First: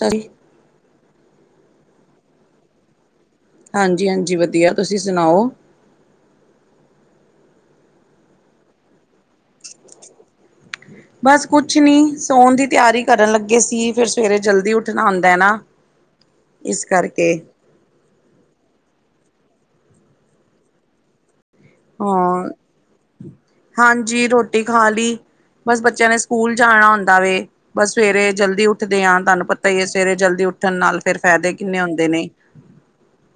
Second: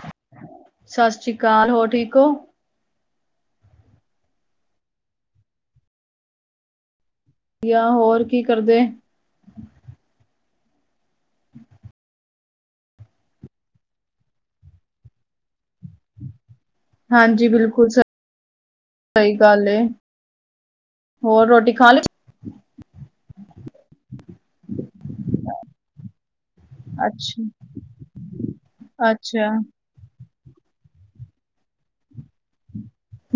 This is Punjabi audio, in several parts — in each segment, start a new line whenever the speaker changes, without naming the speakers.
ਸਾਰੀ
ਸਤਿ ਸ੍ਰੀ ਅਕਾਲ ਹੋਰ ਠੀਕ ਹੋ।
ਹਾਂਜੀ, ਹਾਂਜੀ ਵਧੀਆ ਤੁਸੀਂ ਸੁਣਾਓ?
ਜਾਂ ਹੋਰ ਕੀ ਕਰਦੇ?
ਬਸ ਕੁਛ ਨਹੀਂ ਸੌਣ ਦੀ ਤਿਆਰੀ ਕਰਨ ਲੱਗੇ ਸੀ, ਫਿਰ ਸਵੇਰੇ ਜਲਦੀ ਉੱਠਣਾ ਆਉਂਦਾ ਨਾ।
ਹ [inaudible] [unintelligible]
ਇਸ ਕਰਕੇ
ਹਾਂਜੀ ਬਿਲਕੁਲ ਸ ਸਹੀ ਗੱਲ ਹੋਰ ਰੋਟੀ ਖਾ ਲਈ
ਹਾਂ ਹਾਂਜੀ ਰੋਟੀ ਖਾ ਲਈ ਬਸ ਬੱਚਿਆਂ ਨੇ ਸਕੂਲ ਜਾਣਾ ਹੁੰਦਾ ਵ
ਅੱਛਾ
ਬਸ ਸਵੇਰੇ ਜਲਦੀ ਉੱਠਦੇ ਆਾ ਤੁਹਾਨੂੰ
ਅੱਛਾ
ਪਤਾ ਹ ਸਵੇਰੇ ਜਲਦੀ ਉੱਠਣ ਨਾਲ ਫੇਰ ਫਾਇਦੇ ਕਿੰਨੇ ਹੁੰਦੇ ਨੇ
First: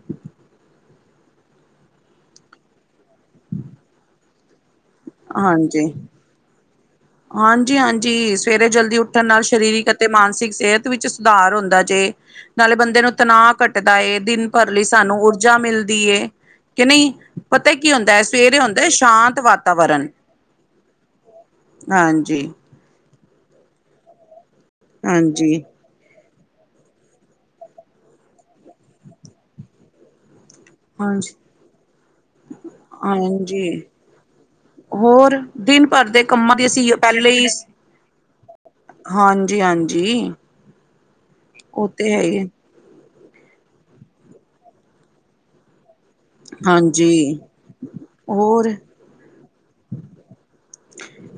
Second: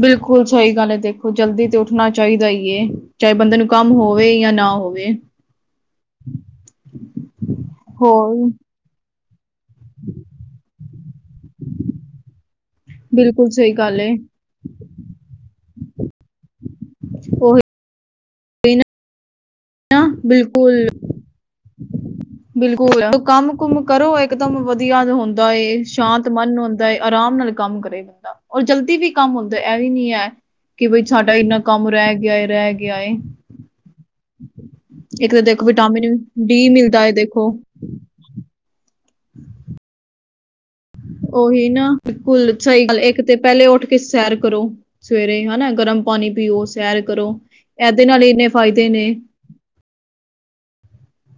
ਬਿਲਕੁਲ ਸਹੀ ਗੱਲ ਹੈ। ਦੇਖੋ ਜਲਦੀ ਤੇ ਉੱਠਣਾ ਚਾਹੀਦਾ ਹੀ ਹੈ ਬੰਦੇ ਨੂੰ ਕੰਮ ਹੋਵੇ ਜਾਂ ਨਾ ਹੋਵੇ
ਹਾਂਜੀ'
ਹੋਰ
ਹਾਂਜੀ-ਹਾਂਜੀ ਸਵੇਰੇ ਜਲਦੀ ਉਠ ਉਠਣ ਨਾਲ ਸਰੀਰਕ ਅਤੇ ਮਾਨਸਿਕ ਸਿਹਤ ਵਿੱਚ ਸੁਧਾਰ ਹੁੰਦਾ ਜੇ ਨਾਲੇ ਬੰਦੇ ਦਿ ਨੂੰ
ਬਿਲਕੁਲ
ਤਣਾਅ
ਸਹੀ
ਕੱਟਦਾ
ਗੱਲ
ਏ ਦਿਨ ਭਰ ਲਈ ਸਾਨੂੰ ਊਰਜਾ ਮਿਲਦੀ ਏ ਕਿ ਨਹੀਂ
ਉਹੀ
ਪਤਾ ਕੀ ਹੁੰਦਾ ਹੈ। ਸਵੇਰੇ ਹੁੰਦਾ ਸ਼ਾਂਤ ਵ
ਨਾ ਬਿਲਕੁਲ
ਹਾਂਜੀ।
ਬਿਲਕੁਲ ਸਕੂਲ ਕੰਮ ਕੁਮ ਕਰੋ ਇਕਦਮ ਵਧੀਆ ਹੁੰਦਾ
ਹਾਂਜੀ,
ਏ ਸ਼ਾਂਤ ਮਨ ਹੁੰਦਾ ਹੈ। ਆਰਾਮ ਨਾਲ ਕੰਮ ਕਰੇ ਬੰਦਾ ਔਰ ਜਲਦੀ ਵੀ ਕੰਮ ਹੁੰਦਾ ਇਹ ਵੀ ਨੀ ਹੈ ਕਿ ਬਈ
ਹਾਂਜੀ,
ਸਾਡਾ ਇੰਨਾ ਕੰਮ ਰਹਿ ਗਿਆ, ਰਹਿ ਗਿਆ ਹੈ।
ਜੀ' ਹੋਰ
ਦੇਖੋ
ਦਿਨ ਭਰ
ਵਿਟਾਮਿਨ
ਦੇ ਕੰਮਾਂ ਦੀ
ਡੀ
ਅਸੀ
ਮਿਲਦਾ ਹੈ
ਪਹਿਲੇ
ਦੇਖੋ
ਹੀ ਹਾਂਜੀ-ਹਾਂਜੀ
ਉਹੀ ਨਾ
ਉਹ ਤੇ ਹੈ ਹੀ ਹੈ।
ਬਿਲਕੁਲ ਸਹੀ ਗੱਲ ਇੱਕ ਤੇ ਪਹਿਲੇ ਉੱਠ ਕੇ ਸੈਰ ਕਰੋ ਸਵੇਰੇ ਹਨਾ ਗਰਮ ਪਾਣੀ ਪੀਓ, ਸੈਰ
ਹਾਂਜੀ
ਕਰੋ ਇਹਦੇ ਨਾਲ ਇੰਨੇ
ਹੋਰ
ਫਾਇਦੇ ਨੇ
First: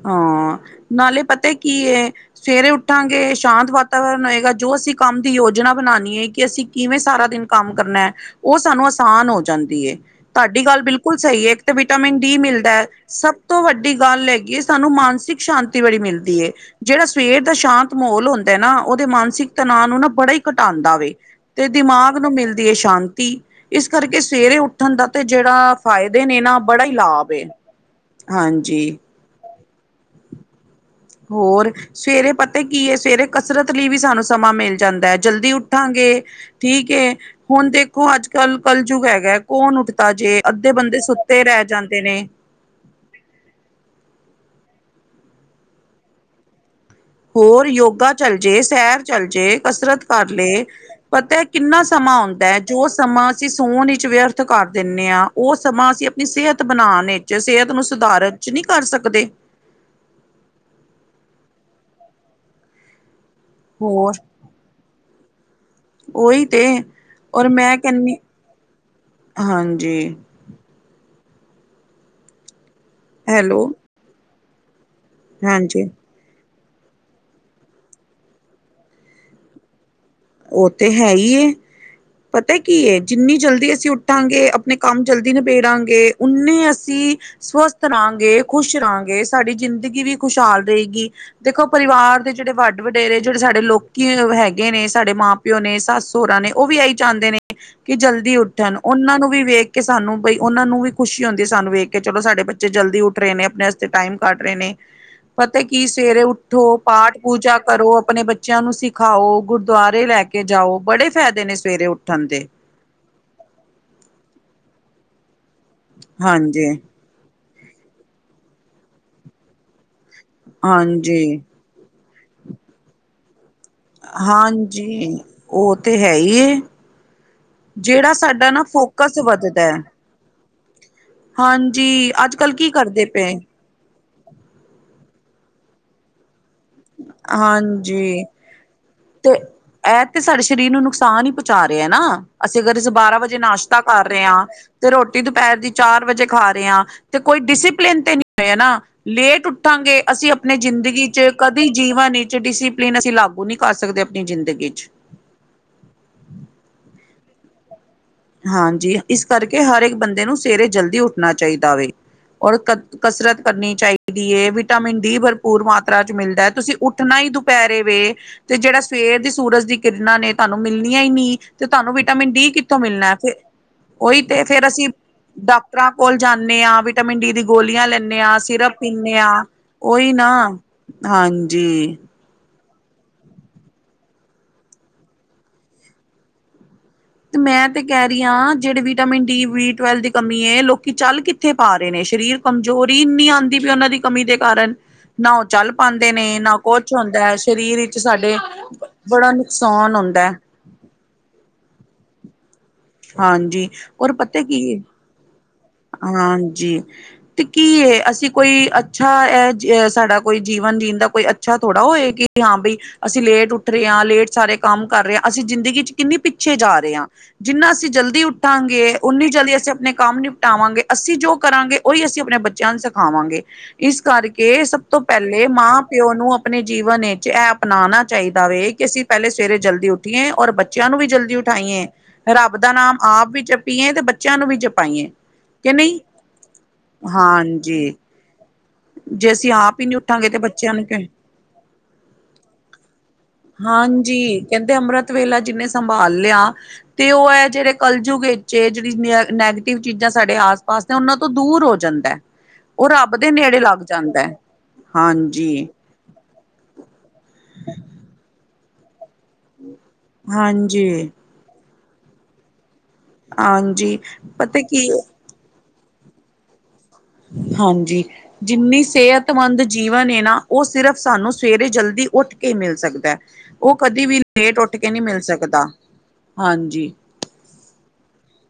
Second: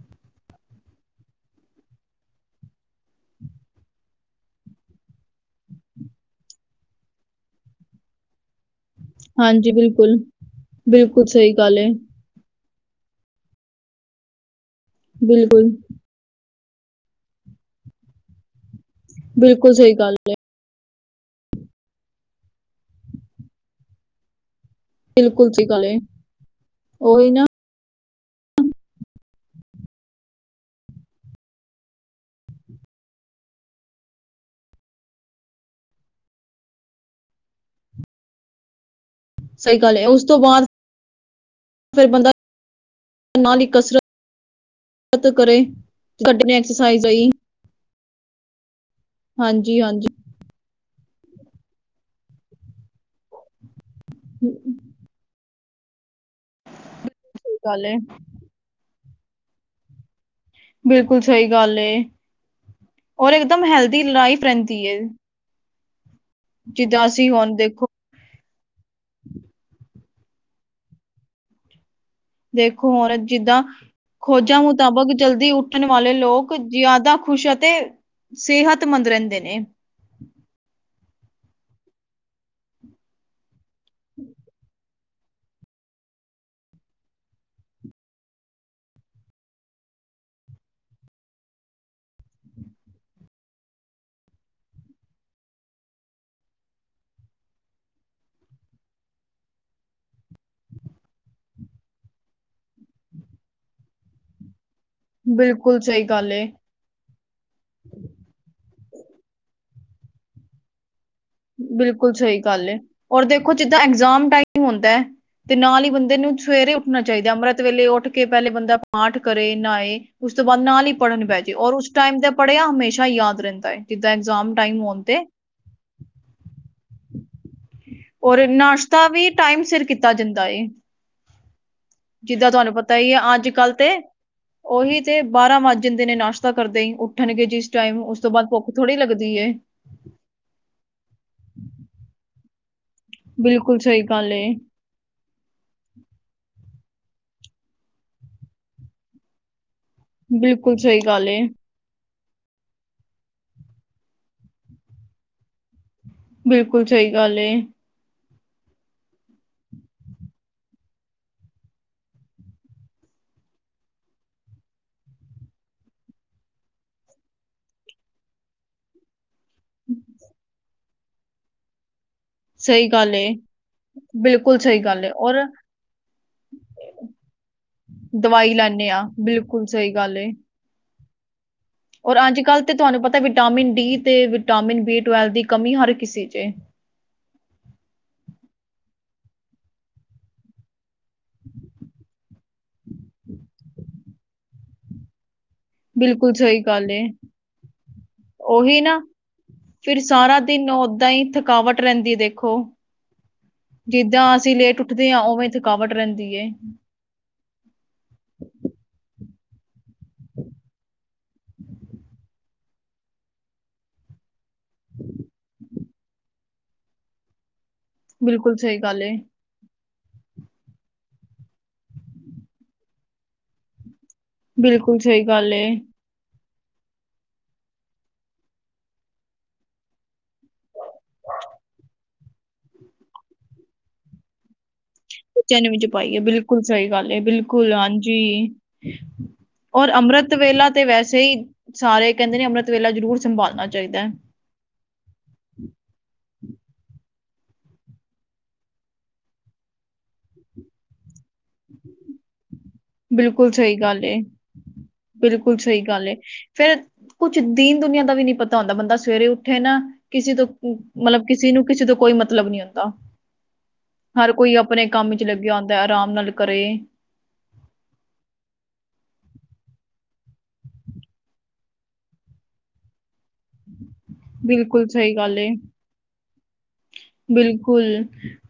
ਹਾਂ' ਨਾਲੇ ਪਤਾ ਕੀ ਹੈ ਸਵੇਰੇ ਉੱਠਾਂਗੇ ਸ਼ਾਂਤ ਵਾਤਾਵਰਨ ਹੋਏਗਾ ਜੋ ਅਸੀਂ ਕੰਮ ਦੀ ਯੋਜਨਾ ਬਣਾਉਣੀ ਹੈ ਕਿ ਅਸੀਂ ਕਿਵੇਂ ਸਾਰਾ ਦਿਨ ਕੰਮ ਕਰਨਾ ਹੈ। ਉਹ ਸਾਨੂੰ ਆਸਾਨ ਹੋ
ਹਾਂਜੀ
ਜਾਂਦਾ
ਬਿਲਕੁਲ
ਤੁਹਾਡੀ ਗੱਲ ਬਿਲਕੁਲ ਸਹੀ ਹੈ। ਇੱਕ ਤੇ ਵਿਟਾਮਿਨ ਕੀ ਮਿਲਦਾ ਹੈ। ਸਭ ਤੋਂ ਵੱਡੀ ਗੱਲ ਹੈਗੀਏ ਸਾਨੂੰ ਮਾਨਸਿਕ
ਬਿਲਕੁਲ
ਸ਼ਾਂਤੀ ਬੜੀ ਮਿਲਦੀ ਹੈ। ਜਿਹੜਾ ਸਵੇਰ ਦਾ ਸ਼ਾਂਤ ਮਾਹੌਲ ਹੁੰਦਾ ਨਾ' ਉਹਦੇ ਮਾਨਸਿਕ
ਬਿਲਕੁਲ
ਤਣਾਅ
ਸਹੀ
ਨੂੰ ਨਾ
ਗੱਲ ਹੈ
ਬੜਾ ਹੀ ਘਟਾਉਂਦਾ ਵ ਤੇ' ਦਿਮਾਗ ਨੂੰ ਮਿਲਦੀ ਹੈ ਸ਼ਾਂਤੀ। ਇਸ ਕਰਕੇ ਸਵੇਰੇ ਉੱਠ ਉੱਠਣ ਦਾ ਤੇ
ਬਿਲਕੁਲ ਸਹੀ
ਜਿਹੜਾ'
ਗੱਲ ਹੈ
ਫਾਇਦੇ ਨੇ ਨਾ ਬੜਾ ਹੀ
ਉਹੀ
ਲਾਭ ਐ
ਨਾ
ਹਾਂਜੀ। ਹੋਰ ਸਵੇਰੇ ਪਤਾ ਕੀ ਹੈ ਸਵੇਰੇ ਕਸਰਤ ਲਈ ਵੀ ਸਾਨੂੰ ਸਮਾਂ ਮਿਲ ਜਾਂਦਾ ਹੈ। ਜਲਦੀ ਉੱਠਾਂਗੇ ਠੀਕ ਏ' ਹੁਣ ਦੇਖੋ ਅੱਜ ਕੱਲ ਕਲਯੁਗ ਹੈ ਕੌਣ
ਸਹੀ ਗੱਲ ਹੈ
ਉੱਠਦਾ
ਉਸ ਤੋਂ
ਜੇ
ਬਾਅਦ
ਅੱਧੇ ਬੰਦੇ ਸੁੱਤੇ ਰਹਿ ਜਾਂਦੇ
ਫਿਰ
ਨੇ
ਬੰਦਾ ਨਾਲ ਹੀ ਕਸਰਤ ਕਰੇ ਸਾਡੇ ਨੇ [unintelligible]
ਹੋਰ ਯੋਗਾ ਚੱਲ ਜੇ, ਸੈਰ ਚੱਲ ਜੇ,
ਹਾਂਜੀ
ਕਸਰਤ
ਹਾਂਜੀ
ਕਰ ਲੇ। ਪਤਾ ਹੈ ਕਿੰਨਾ ਸਮਾਂ ਹੁੰਦਾ ਹੈ ਜੋ ਸਮਾਂ ਅਸੀਂ ਸੋਣ ਵਿੱਚ ਵਿਅਰਥ ਕਰ
ਸਹੀ
ਦਿੰਦੇ ਹਾਂ ਉਹ ਸਮਾਂ ਅਸੀਂ ਸਿਹਤ ਬਣਾਉਣ ਵਿੱਚ, ਸਿਹਤ ਨੂੰ
ਗੱਲ ਹੈ
ਸੁਧਾਰਨ ਚ ਨਹੀਂ ਕਰ ਸਕਦੇ
ਬਿਲਕੁਲ ਸਹੀ ਗੱਲ ਐ ਔਰ ਇਕ ਦਮ ਹੈਲਦੀ ਲਾਈਫ ਰਹਿੰਦੀ ਹੈ।
ਓਹੀ ਤੇ
ਜਿੱਦਾਂ ਅਸੀਂ
ਔਰ
ਹੁਣ
ਮੈਂ
ਦੇਖੋ
ਕਹਿਨੀ ਹਾਂਜੀ।
ਦੇਖੋ ਔਰਤ ਜਿੱਦਾਂ
ਹੈਲੋ
ਖੋਜਾਂ ਮੁਤਾਬਕ ਜਲਦੀ
ਹਾਂਜੀ
ਉੱਠਣ ਵਾਲੇ ਲੋਕ ਲੋਕ ਜ਼ਿਆਦਾ ਖੁਸ਼ ਤੇ ਸਿਹਤਮੰਦ ਰਹਿੰਦੇ ਨੇ
ਉਹ ਤੇ ਹੈ ਹੀ ਏ ਪਤਾ ਕੀ ਜਿੰਨੀ ਜਲਦੀ ਅਸੀਂ ਉੱਠਾਂਗੇ ਆਪਣੇ ਕੰਮ ਜਲਦੀ ਨਿਬੇੜਾਂਗੇ ਉਨੇ ਅਸੀਂ ਸਵਸਥ ਰਹਾਂਗੇ, ਖ਼ੁਸ਼ ਰਹਾਂਗੇ ਸਾਡੀ ਜ਼ਿੰਦਗੀ ਵੀ ਖੁਸ਼ਹਾਲ ਰਹੇਗੀ। ਦੇਖੋ ਪਰਿਵਾਰ ਦੇ ਜਿਹੜੇ ਵਡ ਵਡੇਰੇ ਜਿਹੜੇ ਸਾਡੇ ਲੋਕੀ ਹੈਗੇ ਨੇ ਸਾਡੇ ਮਾਂ ਪਿਓ, ਨੇ ਸੱਸ ਸਹਰਾ ਨੇ, ਉਹ ਵੀ ਇਹੀ ਚਾਹੁੰਦੇ ਨੇ ਕਿ ਜਲਦੀ ਉੱਠਣ ਉਹਨਾਂ ਨੂੰ ਵੀ ਵੇਖ ਕੇ ਸਾਨੂੰ ਬਈ ਉਹਨਾਂ ਨੂੰ ਵੀ ਖੁਸ਼ੀ ਹੁੰਦੀ ਸਾਨੂੰ ਵੇਖ ਕੇ ਕਿ ਚਲੋ ਸਾਡੇ ਬੱਚੇ ਜਲਦੀ ਉੱਠ ਰਹੇ ਨੇ ਆਪਣੇ ਵਸਤੇ ਟਾਈਮ ਕਢ ਰਹੇ ਨੇ ਪਤਾ
ਬਿਲਕੁਲ
ਕੀ
ਸਹੀ
ਸਵੇਰੇ
ਗੱਲ ਏ
ਉੱਠੋ ਪਾਠ ਪੂਜਾ ਕਰੋ, ਆਪਣੇ ਬੱਚਿਆਂ ਨੂੰ ਸਿਖਾਓ, ਗੁਰਦੁਆਰੇ ਲੈ ਕੇ ਜਾਓ, ਬੜੇ ਫਾਇਦੇ ਨੇ ਸਵੇਰੇ
ਬਿਲਕੁਲ
ਉੱਠਣ
ਸਹੀ
ਦੇ
ਗੱਲ ਏ ਔਰ ਦੇਖੋ ਜਿੱਦਾਂ ਐਗਜਾਮ ਟਾਈਮ ਹੁੰਦਾ ਹੈ ਤੇ ਨਾਲ ਹੀ ਬੰਦੇ ਨੂੰ
ਹਾਂਜੀ
ਸਵੇਰੇ ਉੱਠਣਾ ਚਾਹੀਦਾ ਅੰਮ੍ਰਿਤ ਵੇਲੇ ਉੱਠ ਕੇ ਪਹਿਲੇ ਬੰਦਾ ਪਾਠ ਕਰੇ, ਨਾਏ ਉਸ ਤੋਂ ਬਾਅਦ ਨਾਲ ਹੀ ਪੜ੍ਹਨ
ਹਾਂਜੀ
ਬਹਿਜੇ ਔਰ ਉਸ ਟਾਈਮ ਤੇ ਪੜ੍ਹਿਆ ਹਮੇਸ਼ਾ ਯਾਦ ਰਹਿੰਦਾ ਹੈ ਜਿੱਦਾਂ ਇਗਜ਼ਾਮ ਟਾਈਮ ਹੋਣ
ਹਾਂਜੀ
ਤੇ।
ਉਹ ਤੇ ਹੈ ਹੀ। ਜਿਹੜਾ
ਔਰ
ਸਾਡਾ ਨਾ
ਨਾਸ਼ਤਾ
ਫੋਕਸ
ਵੀ
ਵੱਧਦਾ
ਟਾਈਮ
ਹੈ।
ਸਿਰ ਕੀਤਾ ਜਾਂਦਾ ਏ।
ਹਾਂਜੀ ਅੱਜ
ਜਿੱਦਾਂ
ਕੱਲ ਕੀ
ਤੁਹਾਨੂੰ ਪਤਾ
ਕਰਦੇ
ਹੀ ਹੈ
ਪਏ
ਅੱਜ ਕੱਲ੍ਹ ਤੇ ਉਹੀ ਤੇ ਬਾਰਾਂ ਵੱਜ ਜਾਂਦੇ ਨੇ ਨਾਸ਼ਤਾ ਕਰਦੇ ਹੀ ਉੱਠਣਗੇ ਜਿਸ ਟਾਈਮ ਉਸ
ਹਾਂਜੀ
ਤੋਂ ਬਾਅਦ ਭੁੱਖ ਥੋੜੀ ਲੱਗਦੀ ਏ।
ਐਹ ਤੇ ਸਾਡੇ ਸਰੀਰ ਨੂੰ ਨੁਕਸਾਨ ਹੀ ਪਹੁੰਚਾ ਰਿਹਾ ਹੈ ਨਾ ਅਸੀਂ ਅਗਰ ਅ ਬਾਰਾਂ ਵਜੇ
ਬਿਲਕੁਲ
ਨਾਸ਼ਤਾ
ਸਹੀ
ਕਰ ਰਹੇ
ਗੱਲ
ਹਾਂ।
ਏ
ਤੇ ਰੋਟੀ ਦੁਪਹਿਰ ਦੀ ਚਾਰ ਵਜੇ ਖਾ ਰਹੇ ਹ। ਤੇ ਕੋਈ ਡਿਸਿਪਲਿਨ ਤੇ ਨਹੀਂ ਹੈ ਨਾ ਲੇਟ ਉੱਠਾਂਗੇ ਅਸੀਂ ਆਪਣੇ
ਬਿਲਕੁਲ ਸਹੀ
ਜ਼ਿੰਦਗੀ
ਗੱਲ
ਚ
ਏ
ਕਦੀ ਜੀਵਨ ਵਿੱਚ ਡਿਸੀਪਲੀਨ ਅਸੀਂ ਲਾਗੂ ਨਹੀਂ ਕਰ ਸਕਦੇ ਆਪਣੀ ਜ਼ਿੰਦਗੀ ਚ।
ਬਿਲਕੁਲ ਸਹੀ ਗੱਲ ਏ।
ਹਾਂਜੀ ਇਸ ਕਰਕੇ ਹਰ ਇੱਕ ਬੰਦੇ ਨੂੰ ਸਵੇਰੇ ਜਲਦੀ ਉੱਠਣਾ ਚਾਹੀਦਾ ਵੇ ਔਰ ਕ ਕਸਰਤ ਕਰਨੀ ਚਾਹੀਦੀ ਹੈ ਵਿਟਾਮਿਨ ਡੀ ਭਰਪੂਰ ਮਾਤਰਾ ਚ ਮਿਲਦਾ ਤੁਸੀਂ ਉੱਠਣਾ ਹੀ ਦੁਪਹਿਰੇ ਵੇ ਤੇ ਜਿਹੜਾ ਸਵੇਰ ਦੀ ਸੂਰਜ ਦੀ ਕਿਰਨਾਂ ਨੇ ਤੁਹਾਨੂੰ ਮਿਲਣੀਆਂ ਹੀ ਨਹੀਂ ਤੇ ਤੁਹਾਨੂੰ ਵਿਟਾਮਿਨ ਡੀ ਕਿੱਥੋਂ
ਸਹੀ
ਮਿਲਣਾ
ਗੱਲ
ਫਿਰ।
ਏ
ਉਹੀ ਤੇ
ਬਿਲਕੁਲ
ਫੇਰ
ਸਹੀ
ਅਸੀਂ
ਗੱਲ ਏ ਔਰ
ਡਾਕਟਰਾਂ ਕੋਲ ਜਾਣੇ ਹਾਂ ਵਿਟਾਮਿਨ ਡੀ ਦੀ ਗੋਲੀਆਂ ਲੈਣੇ ਹਾਂ
ਦਵਾਈ
ਸਿਰਪ
ਲੈਂਦੇ
ਪੀਣੇ ਆ
ਬਿਲਕੁਲ ਸਹੀ
ਉਹੀ
ਗੱਲ
ਨਾ
ਏ
ਹਾਂਜੀ।
ਔਰ ਅੱਜ ਕੱਲ੍ਹ ਤੇ ਤੁਹਾਨੂੰ ਪਤਾ ਵਿਟਾਮਿਨ ਡੀ ਤੇ ਵਿਟਾਮਿਨ ਬੀ ਟਵੈਲ ਦੀ ਕਮੀ ਹਰ ਕਿਸੇ ਚ ਏ।
ਮੈਂ ਤੇ ਕਹਿ ਰਹੀ ਹਾਂ ਜਿਹੜੇ ਵਿਟਾਮਿਨ ਡੀ ਵੀ ਟਵੈਲ ਦੀ ਕਮੀ ਹੈ ਲੋਕੀ ਚੱਲ ਕਿਥੇ ਪਾ ਰਹੇ ਨੇ ਸਰੀਰ ਕਮਜ਼ੋਰ ਹੀ ਇੰਨੀ ਆਉਂਦੀ ਪਈ ਉਹਨਾਂ ਦੀ ਕਮੀ ਦੇ ਕਾਰਨ। ਨਾ ਉਹ ਚੱਲ ਪਾਦੇ ਨੇ
ਬਿਲਕੁਲ
ਨਾ
ਸਹੀ ਗੱਲ
ਕੁਛ
ਏ
ਹੁੰਦਾ ਹੈ ਸਰੀਰ ਵਿੱਚ ਸਾਡੇ ਬੜਾ ਨੁਕਸਾਨ ਹੁੰਦਾ ਹੈ।
ਤਨੂੰ ਓਦਾਂ ਹੀ ਥਕਾਵਟ ਰਹਿੰਦੀ ਹੈ ਦੇਖੋ
ਹਾਂਜੀ ਔਰ
ਜਿੱਦਾਂ
ਪਤਾ
ਅਸੀਂ
ਕੀ ਹੈ।
ਲੇਟ ਉੱਠਦੇ ਆ ਉਹਵੇ
ਹਾਂਜੀ। ਤੇ ਕੀ ਹੈ ਅਸੀਂ ਕੋਈ ਅੱਛਾ ਹੈ ਸਾਡਾ ਕੋਈ ਜੀਵਨ ਜੀਣ ਦਾ ਕੋਈ ਅੱਛਾ ਥੋੜ੍ਹਾ ਹੋਏ ਕਿ। ਹਾਂ ਬਈ ਅਸੀਂ ਲੇਟ ਉੱਠ ਰਹੇ ਹਾਂ ਲੇਟ ਸਾਰੇ ਕੰਮ ਕਰ ਰਹੇ ਹਾਂ, ਅਸੀਂ ਜ਼ਿੰਦਗੀ ਚ ਕਿੰਨੀ ਪਿੱਛੇ ਜਾ ਰਹੇ ਹਾਂ, ਜਿੰਨਾ ਅਸੀਂ ਜਲਦੀ
ਬਿਲਕੁਲ ਸਹੀ
ਉੱਠਾਂਗੇ,
ਗੱਲ ਏ
ਉਂਨੀ ਜਲਦੀ ਅਸੀਂ ਆਪਣੇ ਕੰਮ ਨਿ- ਟਾਵਾਂਗੇ, ਅਸੀਂ ਜੋ ਕਰਾਂਗੇ, ਉਹੀ ਅਸੀਂ ਆਪਣੇ ਬੱਚਿਆਂ ਨੂੰ ਸਿਖਾਵਾਂਗੇ, ਇਸ ਕਰਕੇ ਕੇ, ਸਭ
ਬਿਲਕੁਲ
ਤੋਂ
ਸਹੀ
ਪਹਿਲੇ
ਗੱਲ ਏ,
ਮਾਂ ਪਿਓ ਨੂੰ, ਆਪਣੇ ਜੀਵਨ ਵਿੱਚ ਇਹ ਅਪਨਾਣਾ ਚਾਹੀਦਾ ਵੇ ਕਿ, ਅਸੀਂ ਪਹਿਲੇ ਸਵੇਰੇ ਜਲਦੀ ਉਠ ਉੱਠੀਏ, ਔਰ ਬੱਚਿਆਂ ਨੂੰ ਵੀ ਜਲਦੀ ਉਠਾਈਏ। ਰੱਬ ਦਾ ਨਾਮ, ਆਪ ਵੀ ਜਪੀਏ ਤੇ ਬੱਚਿਆਂ ਨੂੰ ਵੀ ਜਪਾਈਂਏ।
ਬੱਚਿਆਂ ਨੂੰ ਵੀ ਜਪਾਈਏ, ਬਿਲਕੁਲ ਸਹੀ ਗੱਲ ਏ, ਬਿਲਕੁਲ,
ਹਾਂਜੀ
ਹਾਂਜੀ।
ਜੇ ਅਸੀਂ ਆਪ ਹੀ
ਔਰ
ਨੀ ਉੱਠਾਂਗੇ
ਅੰਮ੍ਰਿਤ ਵੇਲਾ
ਬੱਚਿਆਂ
ਤੇ
ਨੂੰ ਕਿ
ਵੈਸੇ ਹੀ ਸਾਰੇ ਕਹਿੰਦੇ ਨੇ, ਅੰਮ੍ਰਿਤ ਵੇਲਾ ਜ਼ਰੂਰ ਸੰਭਾਲਣਾ ਚਾਹੀਦਾ ਹੈ।
ਹਾਂਜੀ ਕਹਿੰਦੇ, ਅੰਮ੍ਰਿਤ ਵੇਲਾ ਜਿਹਨੇ ਸੰਭਾਲ ਲਿਆ ਤੇ ਉਹ ਐ ਜਿਹੜੇ, ਕਲਜੁਗ ਵਿੱਚ ਜਿਹੜੀ ਨ ਨੈਗੇਟਿਵ ਚੀਜ਼ਾਂ ਸਾਡੇ ਆਸ- ਪਾਸ ਨੇ, ਉਹਨਾਂ ਤੋਂ ਦੂਰ ਹੋ ਜਾਂਦਾ।
[inaudible]
ਉਹ, ਰੱਬ ਦੇ
ਬਿਲਕੁਲ
ਨੇੜੇ
ਸਹੀ
ਲੱਗ
ਗੱਲ ਏ,
ਜਾਂਦਾ,
ਬਿਲਕੁਲ
ਹਾਂਜੀ।
ਸਹੀ ਗੱਲ ਏ, ਫੇਰ ਕੁਛ ਦੀਨ- ਦੁਨੀਆਂ ਦਾ ਵੀ ਨਹੀਂ ਪਤਾ ਹੁੰਦਾ, ਬੰਦਾ ਸਵੇਰੇ ਉੱਠੇ ਨਾ ਕਿਸੇ ਤੋਂ
ਹਾਂਜੀ
ਮਤਲਬ, ਕਿਸੇ ਨੂੰ ਕਿਸੇ ਤੋਂ ਕੋਈ ਮਤਲਬ ਨੀ ਹੁੰਦਾ।
ਹਾਂਜੀ,
ਹਰ ਕੋਈ
ਪਤਾ
ਆਪਣੇ
ਕੀ।
ਕੰਮ ਵਿੱਚ ਲੱਗਿਆ ਹੁੰਦਾ, ਆਰਾਮ ਨਾਲ ਕਰੇ।
ਹਾਂਜੀ। ਜਿੰਨੀ ਸਿਹਤਮੰਦ ਜੀਵਨ ਏ ਨਾ, ਉਹ ਸਿਰਫ ਸਾਨੂੰ ਸਵੇਰੇ ਜਲਦੀ ਉੱਠ ਕੇ ਮਿਲ ਸਕਦਾ। ਉਹ ਕਦੇ ਵੀ, ਲੇਟ ਉੱਠ
ਬਿਲਕੁਲ
ਕੇ ਨਹੀਂ
ਸਹੀ
ਮਿਲ
ਗੱਲ ਏ।
ਸਕਦਾ, ਹਾਂਜੀ।
ਬਿਲਕੁਲ,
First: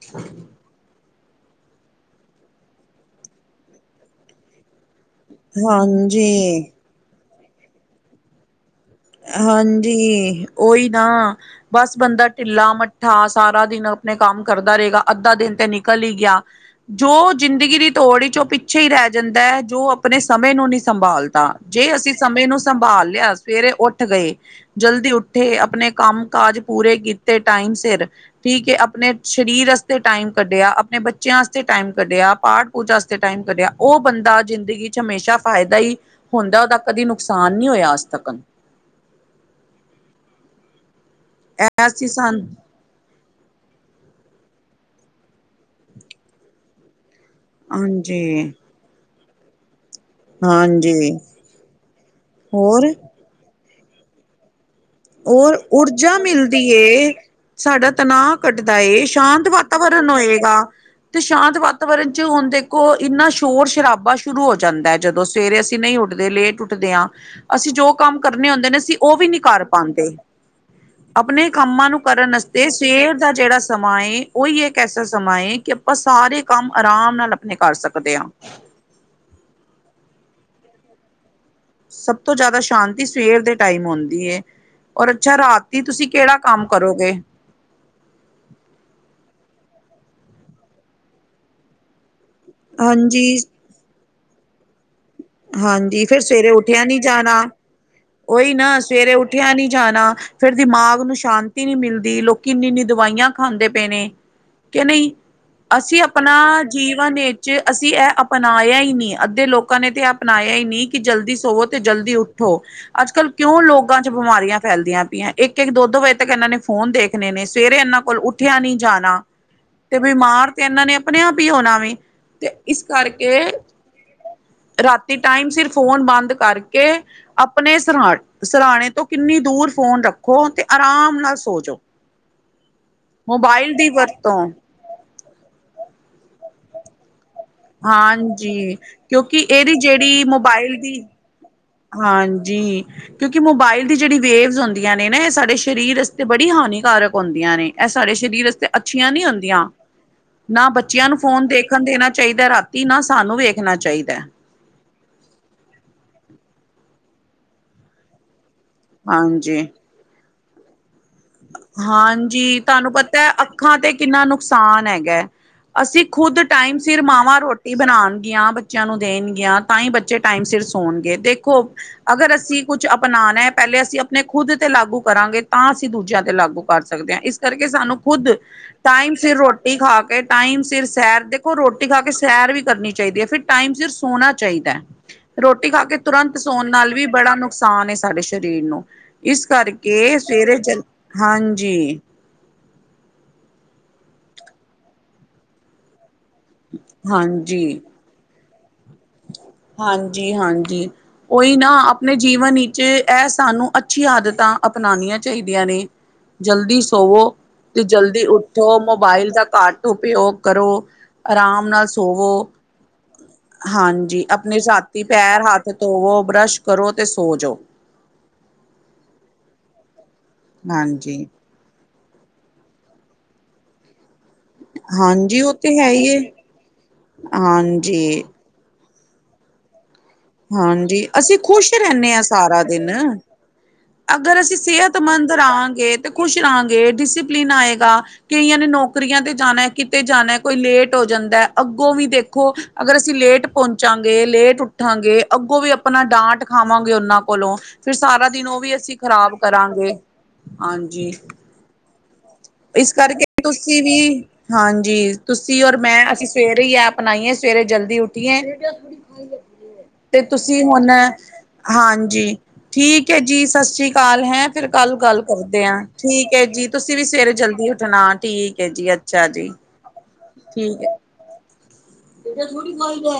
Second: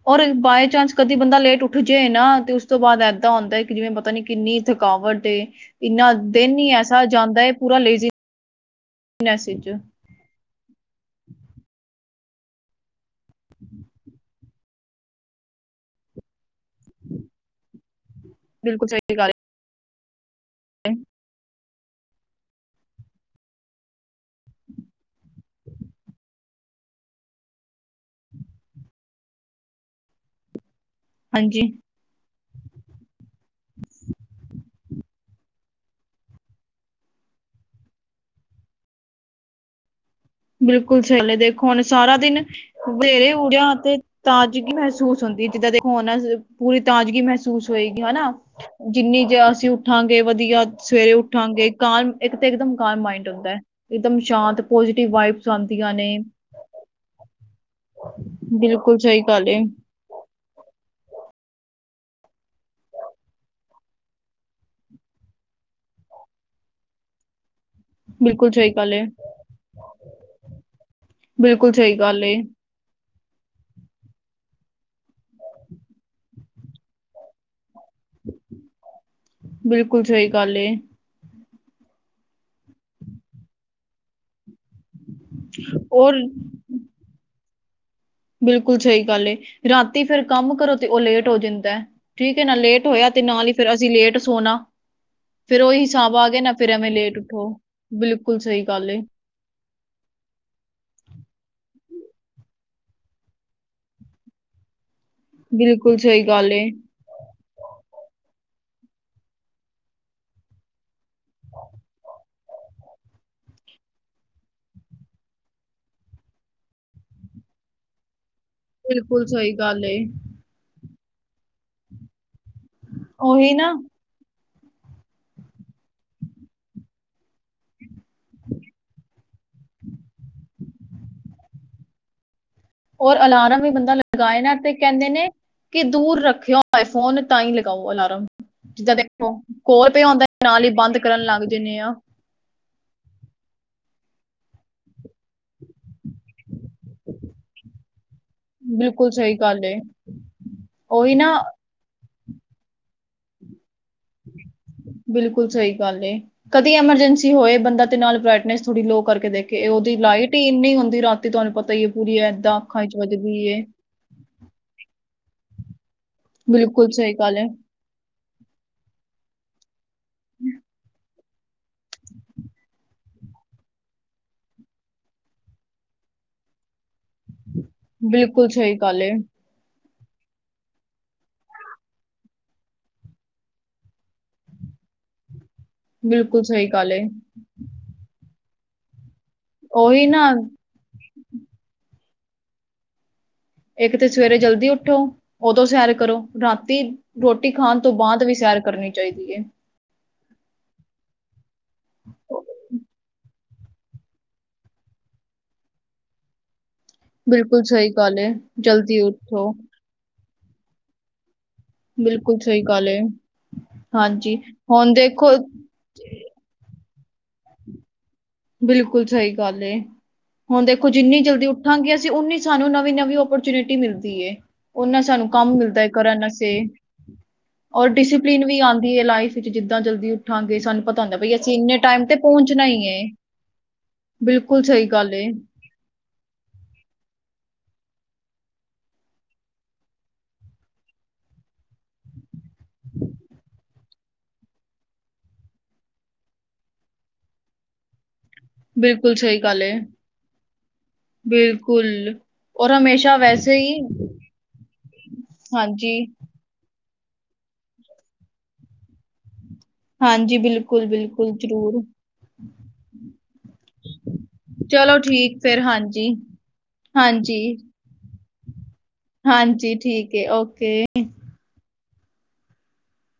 ਔਰ ਬਾਏ ਚਾਂਸ ਕਦੀ ਬੰਦਾ ਲੇਟ ਉੱਠ ਜਾਏ ਨਾ, ਤੇ ਉਸ ਤੋਂ ਬਾਅਦ ਏਦਾਂ ਹੁੰਦਾ ਹੈ ਕਿ, ਜਿਵੇਂ ਪਤਾ ਨੀ ਕਿੰਨੀ ਥਕਾਵਟ ਏ, ਇੰਨਾ ਦਿਨ
ਹਾਂਜੀ
ਹੀ ਐਸਾ ਜਾਂਦਾ ਏ, ਪੂਰਾ ਲੇਜ਼ੀ
ਹਾਂਜੀ, ਉਹੀ ਨਾ ਬਸ, ਬੰਦਾ ਢਿੱਲਾ -ਮੱਠਾ ਠਾ, ਸਾਰਾ ਦਿਨ ਆਪਣੇ ਕੰਮ ਕਰਦਾ ਰਹੇਗਾ। ਅੱਧਾ ਦਿਨ ਤੇ ਨਿਕਲ ਹੀ ਗਿਆ, ਜੋ ਜ਼ਿੰਦਗੀ ਦੀ ਦੌੜ ਚ, ਉਹ ਪਿੱਛੇ
ਬਿਲਕੁਲ
ਹੀ ਰਹਿ
ਸਹੀ ਗੱਲ ਏ।
ਜਾਂਦਾ ਹੈ ਜੋ ਆਪਣੇ ਸਮੇਂ ਨੂੰ ਨਹੀਂ ਸੰਭਾਲਦਾ, ਜੇ ਅਸੀਂ ਸਮੇਂ ਨੂੰ ਸੰਭਾਲ ਲਿਆ ਸਵੇਰ ਉੱਠ ਗਏ, ਜਲਦੀ ਉੱਠੇ, ਆਪਣੇ ਕੰਮ- ਕਾਜ ਪੂਰੇ ਕੀਤੇ ਟਾਈਮ ਸਿਰ ਠੀਕ ਏ, ਆਪਣੇ ਸਰੀਰ ਵਾਸਤੇ ਟਾਈਮ ਕੱਢਿਆ, ਆਪਣੇ ਬੱਚਿਆਂ ਵਾਸਤੇ
ਹਾਂਜੀ,
ਟਾਈਮ ਕੱਢਿਆ, ਪਾਠ ਪੂਜਾ ਵਾਸਤੇ ਟਾਈਮ ਕੱਢਿਆ, ਉਹ ਬੰਦਾ ਜ਼ਿੰਦਗੀ ਚ, ਹਮੇਸ਼ਾ ਫਾਇਦਾ ਹੀ ਹੁੰਦਾ, ਉਹਦਾ ਕਦੀ ਨੁਕਸਾਨ ਨਹੀਂ ਹੋਇਆ, ਅੱਜ ਤੱਕਣ।
ਬਿਲਕੁਲ ਸਹੀ ਗੱਲ, ਦੇਖੋ ਹੁਣ
ਐ ਸੀ
ਸਾਰਾ
ਸਨ
ਦਿਨ ਸਵੇਰੇ ਉਠੇ ਆਂ ਤੇ, ਤਾਜ਼ਗੀ ਮਹਿਸੂਸ ਹੁੰਦੀ ਜਿੱਦਾਂ ਦੇਖੋ ਮਹਿਸੂਸ ਹੋਏਗੀ ਹਨਾ,
ਹਾਂਜੀ
ਜਿੰਨੀ ਜੇ ਅਸੀਂ ਉੱਠਾਂਗੇ, ਵਧੀਆ
ਹਾਂਜੀ
ਸਵੇਰੇ ਉੱਠਾਂਗੇ, ਕਾਰਮ, ਇੱਕ ਤੇ ਇਕ ਦਮ
ਹੋਰ
ਕਾਰਮ ਮਾਈੰਡ ਹੁੰਦਾ, ਇੱਕਦਮ ਸ਼ਾਂਤ ਪੋ
ਹੋਰ ਊਰਜਾ ਮਿਲਦੀ ਏ, ਸਾਡਾ ਤਨਾਅ ਘੱਟਦਾ
ਬਿਲਕੁਲ
ਏ,
ਸਹੀ
ਸ਼ਾਂਤ
ਗੱਲ ਏ।
ਵਾਤਾਵਰਨ ਹੋਏਗਾ। ਤੇ ਸ਼ਾਂਤ ਵਾਤਾਵਰਨ ਚ, ਹੁਣ ਦੇਖੋ, ਇੰਨਾ ਸ਼ੋਰ ਸ਼ਰਾਬਾ ਸ਼ੁਰੂ ਹੋ ਜਾਂਦਾ। ਜਦੋਂ ਸਵੇਰੇ ਅਸੀਂ ਨਹੀਂ ਉੱਠਦੇ, ਲੇਟ ਉੱਠਦੇ ਹਾਂ, ਅਸੀਂ ਜੋ ਕੰਮ ਕਰਨੇ
ਬਿਲਕੁਲ
ਹੁੰਦੇ
ਸਹੀ
ਨੇ,
ਗੱਲ
ਅਸੀਂ
ਏ,
ਉਹ ਵੀ ਨੀ ਕਰ ਪਾਉੰਦੇ, ਆਪਣੇ
ਬਿਲਕੁਲ
ਕੰਮਾਂ
ਸਹੀ
ਨੂੰ
ਗੱਲ
ਕਰਨ
ਏ,
ਵਾਸਤੇ ਤੇ, ਸਵੇਰ ਦਾ ਜਿਹੜਾ ਸਮਾਂ ਏ, ਉਹੀ ਇੱਕ ਐਸਾ ਸਮਾਂ ਹੈ, ਕਿ ਆਪਾਂ ਸਾਰੇ ਕੰਮ ਆਰਾਮ ਨਾਲ ਆਪਣੇ, ਕਰ ਸਕਦੇ ਹਾਂ।
ਬਿਲਕੁਲ, ਸਹੀ ਗੱਲ ਏ।
ਸਭ ਤੋਂ ਜ਼ਿਆਦਾ, ਸ਼ਾਂਤੀ ਸਵੇਰ ਦੇ ਟਾਈਮ ਹੁੰਦੀ ਏ। ਔਰ ਅੱਛਾ ਰਾਤੀ, ਤੁਸੀਂ
ਔਰ
ਕਿਹੜਾ ਕੰਮ ਕਰੋਗੇ?
ਬਿਲਕੁਲ ਸਹੀ ਗੱਲ ਏ, ਰਾਤੀ ਫਿਰ ਕੰਮ ਕਰੋ, ਤੇ ਉਹ ਲੇਟ ਹੋ ਜਾਂਦਾ। ਠੀਕ ਹੈ ਨਾ ਲੇਟ ਹੋਇਆ, ਤੇ
ਹਾਂਜੀ,
ਨਾਲ ਹੀ ਫਿਰ ਅਸੀਂ ਲੇਟ ਸੋਨਾ। ਫਿਰ ਉਹੀ
ਹਾਂਜੀ
ਹਿਸਾਬ
ਫੇਰ
ਆ ਗਏ
ਸਵੇਰੇ
ਨਾ ਫੇਰ
ਉੱਠਿਆ
ਐਵੇਂ
ਨੀ
ਲੇਟ
ਜਾਣਾ।
ਉਠੋ ਬਿਲਕੁਲ ਸਹੀ ਗੱਲ ਏ।
ਉਠਿਆ ਨਹੀਂ ਜਾਣਾ। ਫਿਰ ਦਿਮਾਗ ਨੂੰ ਸ਼ਾਂਤੀ ਨਹੀਂ ਮਿਲਦੀ ਲੋਕ ਇੰਨੀ ਇੰਨੀ ਦਵਾਈਆਂ ਖਾਂਦੇ ਪਏ ਨੇ। ਕਿ ਨਹੀਂ
ਬਿਲਕੁਲ
ਅਸੀਂ
ਸਹੀ
ਆਪਣਾ
ਗੱਲ ਏ,
ਜੀਵਨ ਨੇ ਵਿੱਚ ਅਸੀਂ ਇਹ ਅਪਣਾਇਆ ਹੀ ਨਹੀਂ ਅੱਧੇ ਲੋਕਾਂ ਨੇ ਤੇ ਇਹ ਅਪਣਾਇਆ ਹੀ ਨਹੀਂ ਕਿ ਜਲਦੀ ਸੋਵੋ, ਤੇ ਜਲਦੀ ਉੱਠੋ। ਅੱਜ -ਕੱਲ੍ਹ ਕਿਉਂ ਲੋਕਾਂ ਚ ਬਿਮਾਰੀਆਂ ਫੈਲਦੀਆਂ ਪਈਆਂ ਇੱਕ -ਇੱਕ, ਦੋ -ਦੋ, ਵਜੇ ਤੱਕ ਇਹਨਾਂ ਨੇ ਫੋਨ ਦੇਖਣੇ ਨੇ, ਸਵੇਰੇ ਇਹਨਾਂ ਕੋਲ ਉੱਠ ਉਠਿਆ ਨਹੀਂ ਜਾਣਾ
ਬਿਲਕੁਲ ਸਹੀ ਗੱਲ ਏ,
ਤੇ ਬਿਮਾਰ ਤੇ ਇਹਨਾਂ ਨੇ ਆਪਣੇ ਆਪ ਹੀ ਹੋਣਾ ਵੀ ਤੇ ਇਸ ਕਰਕੇ
ਉਹੀ ਨਾ
ਰਾਤੀ ਅਤੇ ਟਾਈਮ ਸਿਰ ਫੋਨ ਬੰਦ ਕਰਕੇ ਆਪਣੇ ਸਰਾਹਣੇ
[inaudible] ਔਰ ਅਲਾਰਮ ਵੀ ਤਾਂ
ਵਰਤੋਂ
ਹੀ ਲਗਾਓ ਅਲਾਰਮ
ਹਾਂਜੀ
ਜਿੱਦਾਂ ਦੇਖੋ
ਕਿਉਂਕਿ ਇਹਦੀ
ਕੋਲ ਪਿਆ
ਜਿਹੜੀ
ਹੂੰਦਾ ਨਾਲ ਹੀ
ਮੋਬਾਇਲ
ਬੰਦ
ਦੀ
ਕਰਨ ਲੱਗ ਜਾਂਦੇ ਆ।
ਹਾਂਜੀ। ਕਿਉਂਕਿ ਮੋਬਾਇਲ ਦੀ ਜਿਹੜੀ ਵੇਵ ਹੁੰਦੀਆਂ ਨੇ ਨਾ ਇਹ ਸਾਡੇ ਸਰੀਰ ਤੇ ਬੜੀ ਹਾਨੀਕਾਰਕ ਹੁੰਦੀਆਂ ਨੇ, ਇਹ ਸਾਡੇ ਸਰੀਰ ਲਈ ਅੱਛੀਆਂ
ਬਿਲਕੁਲ
ਨਹੀਂ
ਸਹੀ ਗੱਲ
ਹੁੰਦੀਆਂ
ਏ।
ਨਾ ਬੱਚਿਆਂ
ਉਹੀ
ਨੂੰ
ਨਾ
ਫੋਨ ਦੇਖ ਦੇਖਣ ਦੇਣਾ ਚਾਹੀਦਾ ਰਾਤੀ ਨਾ ਸਾਨੂੰ ਵੇਖਣਾ ਚਾਹੀਦਾ।
ਬਿਲਕੁਲ ਸਹੀ ਗੱਲ ਏ ਕਦੀ ਐਮਰਜੈਂਸੀ ਹੋਏ ਬੰਦਾ ਤੇ ਨਾਲ ਬ੍ਰਾਈਟਨੈਸ ਲੋਅ ਕਰਕੇ
ਹਾਂਜੀ।
ਦੇਖੇ ਉਹਦੀ ਲਾਈਟ ਹੀ ਇੰਨੀ ਹੁੰਦੀ। ਤੇ ਤੁਹਾਨੂੰ ਪਤਾ ਹੀ ਏ ਪੂਰੀ ਏਦਾਂ
ਹਾਂਜੀ
ਅੱਖਾਂ
ਤੁਹਾਨੂੰ
ਚ
ਪਤਾ ਹੈ
ਵੱਜਦੀ ਏ।
ਅੱਖਾਂ ਤੇ ਕਿੰਨਾ ਨੁਕਸਾਨ ਹੈਗਾ ਅਸੀਂ ਖੁੱਦ ਟਾਈਮ
ਬਿਲਕੁਲ
ਸਿਰ
ਸਹੀ ਗੱਲ
ਮਾਵਾਂ
ਏ,
ਰੋਟੀਆਂ ਬਣਾਉਣਗੀਆਂ ਬੱਚਿਆਂ ਨੂੰ ਦੇਣਗੀਆਂ ਤਾਂ ਹੀ ਬੱਚੇ ਟਾਈਮ ਸਿਰ ਸੌਣਗੇ ਦੇਖੋ ਅਗਰ ਅਸੀਂ ਕੁਛ ਅਪਣਾ ਨਾ ਪਹਿਲੇ ਅਸੀਂ ਆਪਣੇ ਖੁੱਦ ਤੇ ਲਾਗੂ ਕਰਾਂਗੇ ਤਾਂ ਅਸੀਂ। ਦੂਜਿਆਂ ਤੇ ਲਾਗੂ ਕਰ ਸਕਦੇ ਹਾਂ ਇਸ ਕਰਕੇ ਸਾਨੂੰ ਖੁੱਦ
ਬਿਲਕੁਲ ਸਹੀ ਗੱਲ ਏ,
ਟਾਈਮ ਸਿਰ ਰੋਟੀ ਰੋਟੀ ਖਾ ਕੇ ਟਾਈਮ ਸਿਰ ਸੈਰ ਦੇਖੋ ਰੋਟੀ ਖਾ ਕੇ ਸੈਰ ਵੀ ਕਰਨੀ ਚਾਹੀਦੀ ਹੈ ਫਿਰ ਟਾਈਮ ਸਿਰ ਸੋਣਾ ਚਾਹੀਦਾ ਹੈ। ਰੋਟੀ ਖਾ ਕੇ ਤੁਰੰਤ
ਬਿਲਕੁਲ ਸਹੀ
ਸੌਣ
ਗੱਲ
ਨਾਲ
ਏ।
ਵੀ ਬੜਾ ਨੁਕਸਾਨ ਸਾਡੇ ਸਰੀਰ ਨੂੰ ਇਸ
ਉਹੀ
ਕਰਕੇ
ਨਾ
ਸਵੇਰੇ ਜਲ ਹਾਂਜੀ।
ਇੱਕ ਤੇ ਸਵੇਰੇ ਜਲਦੀ ਉੱਠੋ ਉਦੋਂ ਸੈਰ ਕਰੋ। ਰਾਤੀ ਰੋਟੀ ਖਾਣ
ਹਾਂਜੀ,
ਤੋਂ ਬਾਅਦ ਵੀ ਸੈਰ ਕਰਨੀ ਚਾਹੀਦੀ ਹੈ।
ਹਾਂਜੀ, ਹਾਂਜੀ ਉਹੀ ਨਾ ਆਪਣੇ ਜੀਵਨ ਵਿੱਚ ਐ ਸਾਨੂੰ ਅੱਛੀ ਆਦਤਾਂ ਅਪਣਾਉਣੀਆਂ ਚਾਹੀਦੀਆਂ ਨੇ ਜਲਦੀ ਸੋਵੋ
ਬਿਲਕੁਲ
ਤੇ
ਸਹੀ ਗੱਲ
ਜਲਦੀ
ਏ,
ਉਠੋ
ਜਲਦੀ
ਮੋਬਾਇਲ ਦਾ
ਉੱਠੋ,
ਘਟ ਉਪਯੋਗ ਕਰੋ। ਆਰਾਮ ਨਾਲ ਸੋਵੋ।
ਬਿਲਕੁਲ ਸਹੀ ਗੱਲ ਹੈ।
ਹਾਂਜੀ ਆਪਣੇ ਰਾਤੀ ਪੈਰ ਹੱਥ ਧੋਵੋ ਬਰੱਸ਼ ਕਰੋ ਤੇ ਸੋ ਜਾਓ।
ਬਿਲਕੁਲ ਸਹੀ ਗੱਲ ਏ ਹੁਣ ਦੇਖੋ ਜਿੰਨੀ
ਹਾਂਜੀ,
ਜਲਦੀ ਉਨੀ ਸਾਨੂੰ ਨਵੀਂ ਨਵੀਂ ਓਪਰਚੁਨਿਟੀ ਮਿਲਦੀ ਏ ਉਹਨਾਂ ਸਾਨੂੰ
ਹਾਂਜੀ
ਕੰਮ
ਉਹ ਤੇ
ਮਿਲਦਾ ਹੈ
ਹੀ ਏ
ਕਰਨ ਵਸ ਔਰ
ਹਾਂਜੀ।
ਡਿਸਪਲਿਨ ਵੀ ਆਉਂਦੀ ਲਾਈਫ ਵਿੱਚ ਜਿੱਦਾਂ ਜਲਦੀ ਉੱਠਾਂਗੇ ਸਾਨੂੰ ਪਤਾ
ਹਾਂਜੀ
ਹੁੰਦਾ ਬਈ ਅਸੀਂ
ਖੁਸ਼
ਇੰਨੇ ਟਾਈਮ
ਰਹਿੰਦੇ
ਤੇ
ਹਾਂ ਸਾਰਾ
ਪਹੁੰਚਣਾ ਹੀ ਏ।
ਦਿਨ ਅਗਰ ਅਸੀਂ
ਬਿਲਕੁਲ ਸਹੀ ਗੱਲ ਏ,
ਸਿਹਤਮੰਦ ਰਹਾਂਗੇ ਤਾਂ ਖੁਸ਼ ਰਹਾਂਗੇ ਡਿਸਪਲਿਨ ਆਏਗਾ। ਕਈਆਂ ਨੇ ਨੌਕਰੀਆਂ ਤੇ ਜਾਣਾ ਕਿਤੇ ਜਾਣਾ ਕੋਈ ਲੇਟ ਹੋ ਜਾਂਦਾ ਅੱਗੋਂ ਵੀ ਦੇਖ ਅਗਰ ਅਸੀਂ ਲੇਟ ਪਹੁੰਚ ਚਾਂਗੇ ਲੇਟ ਉੱਠਾਂਗੇ ਅੱਗੋਂ ਵੀ ਆਪਣਾ ਡਾਂਟ ਖਾਵਾਂਗੇ ਉਹਨਾਂ ਕੋਲੋਂ ਫਿਰ ਸਾਰਾ ਦਿਨ ਉਹ ਵੀ ਅਸੀਂ
ਬਿਲਕੁਲ
ਖ਼ਰਾਬ
ਸਹੀ ਗੱਲ ਏ,
ਕਰਾਂਗੇ ਹਾਂਜੀ।
ਬਿਲਕੁਲ। ਔਰ
ਇਸ
ਹਮੇਸ਼ਾ
ਕਰਕੇ
ਵੈਸੇ ਈ
ਤੁਸੀਂ ਵੀ ਹਾਂਜੀ ਤੁਸੀਂ ਔਰ
ਹਾਂਜੀ,
ਮੈਂ ਸੀਂ ਸਵੇਰੇ ਆ ਆਪਣਾਈਏ ਸਵੇਰੇ ਜਲਦੀ ਉੱਠੀਏ। ਤੇ
ਹਾਂਜੀ
ਤੁਸੀਂ ਹੁਣ
ਬਿਲਕੁਲ-ਬਿਲਕੁਲ ਜ਼ਰੂਰ।
ਹਾਂਜੀ। ਠੀਕ ਹੈ ਜੀ ਸਤਿ ਸ੍ਰੀ ਅਕਾਲ ਹੈਂ ਫਿਰ ਕੱਲ
ਚਲੋ
ਗੱਲ
ਠੀਕ ਫੇਰ
ਕਰਦੇ ਆ
ਹਾਂਜੀ,
ਠੀਕ ਹੈ ਜੀ। ਤੁਸੀਂ ਵੀ ਸਵੇਰੇ
ਹਾਂਜੀ,
ਜਲਦੀ ਉਠਣਾ ਠੀਕ ਹੈ ਜੀ ਅੱ
ਹਾਂਜੀ ਠੀਕ ਓਕੇ।
ਏਦਾਂ ਥੋੜੀ ਹੋਈ ਦੈ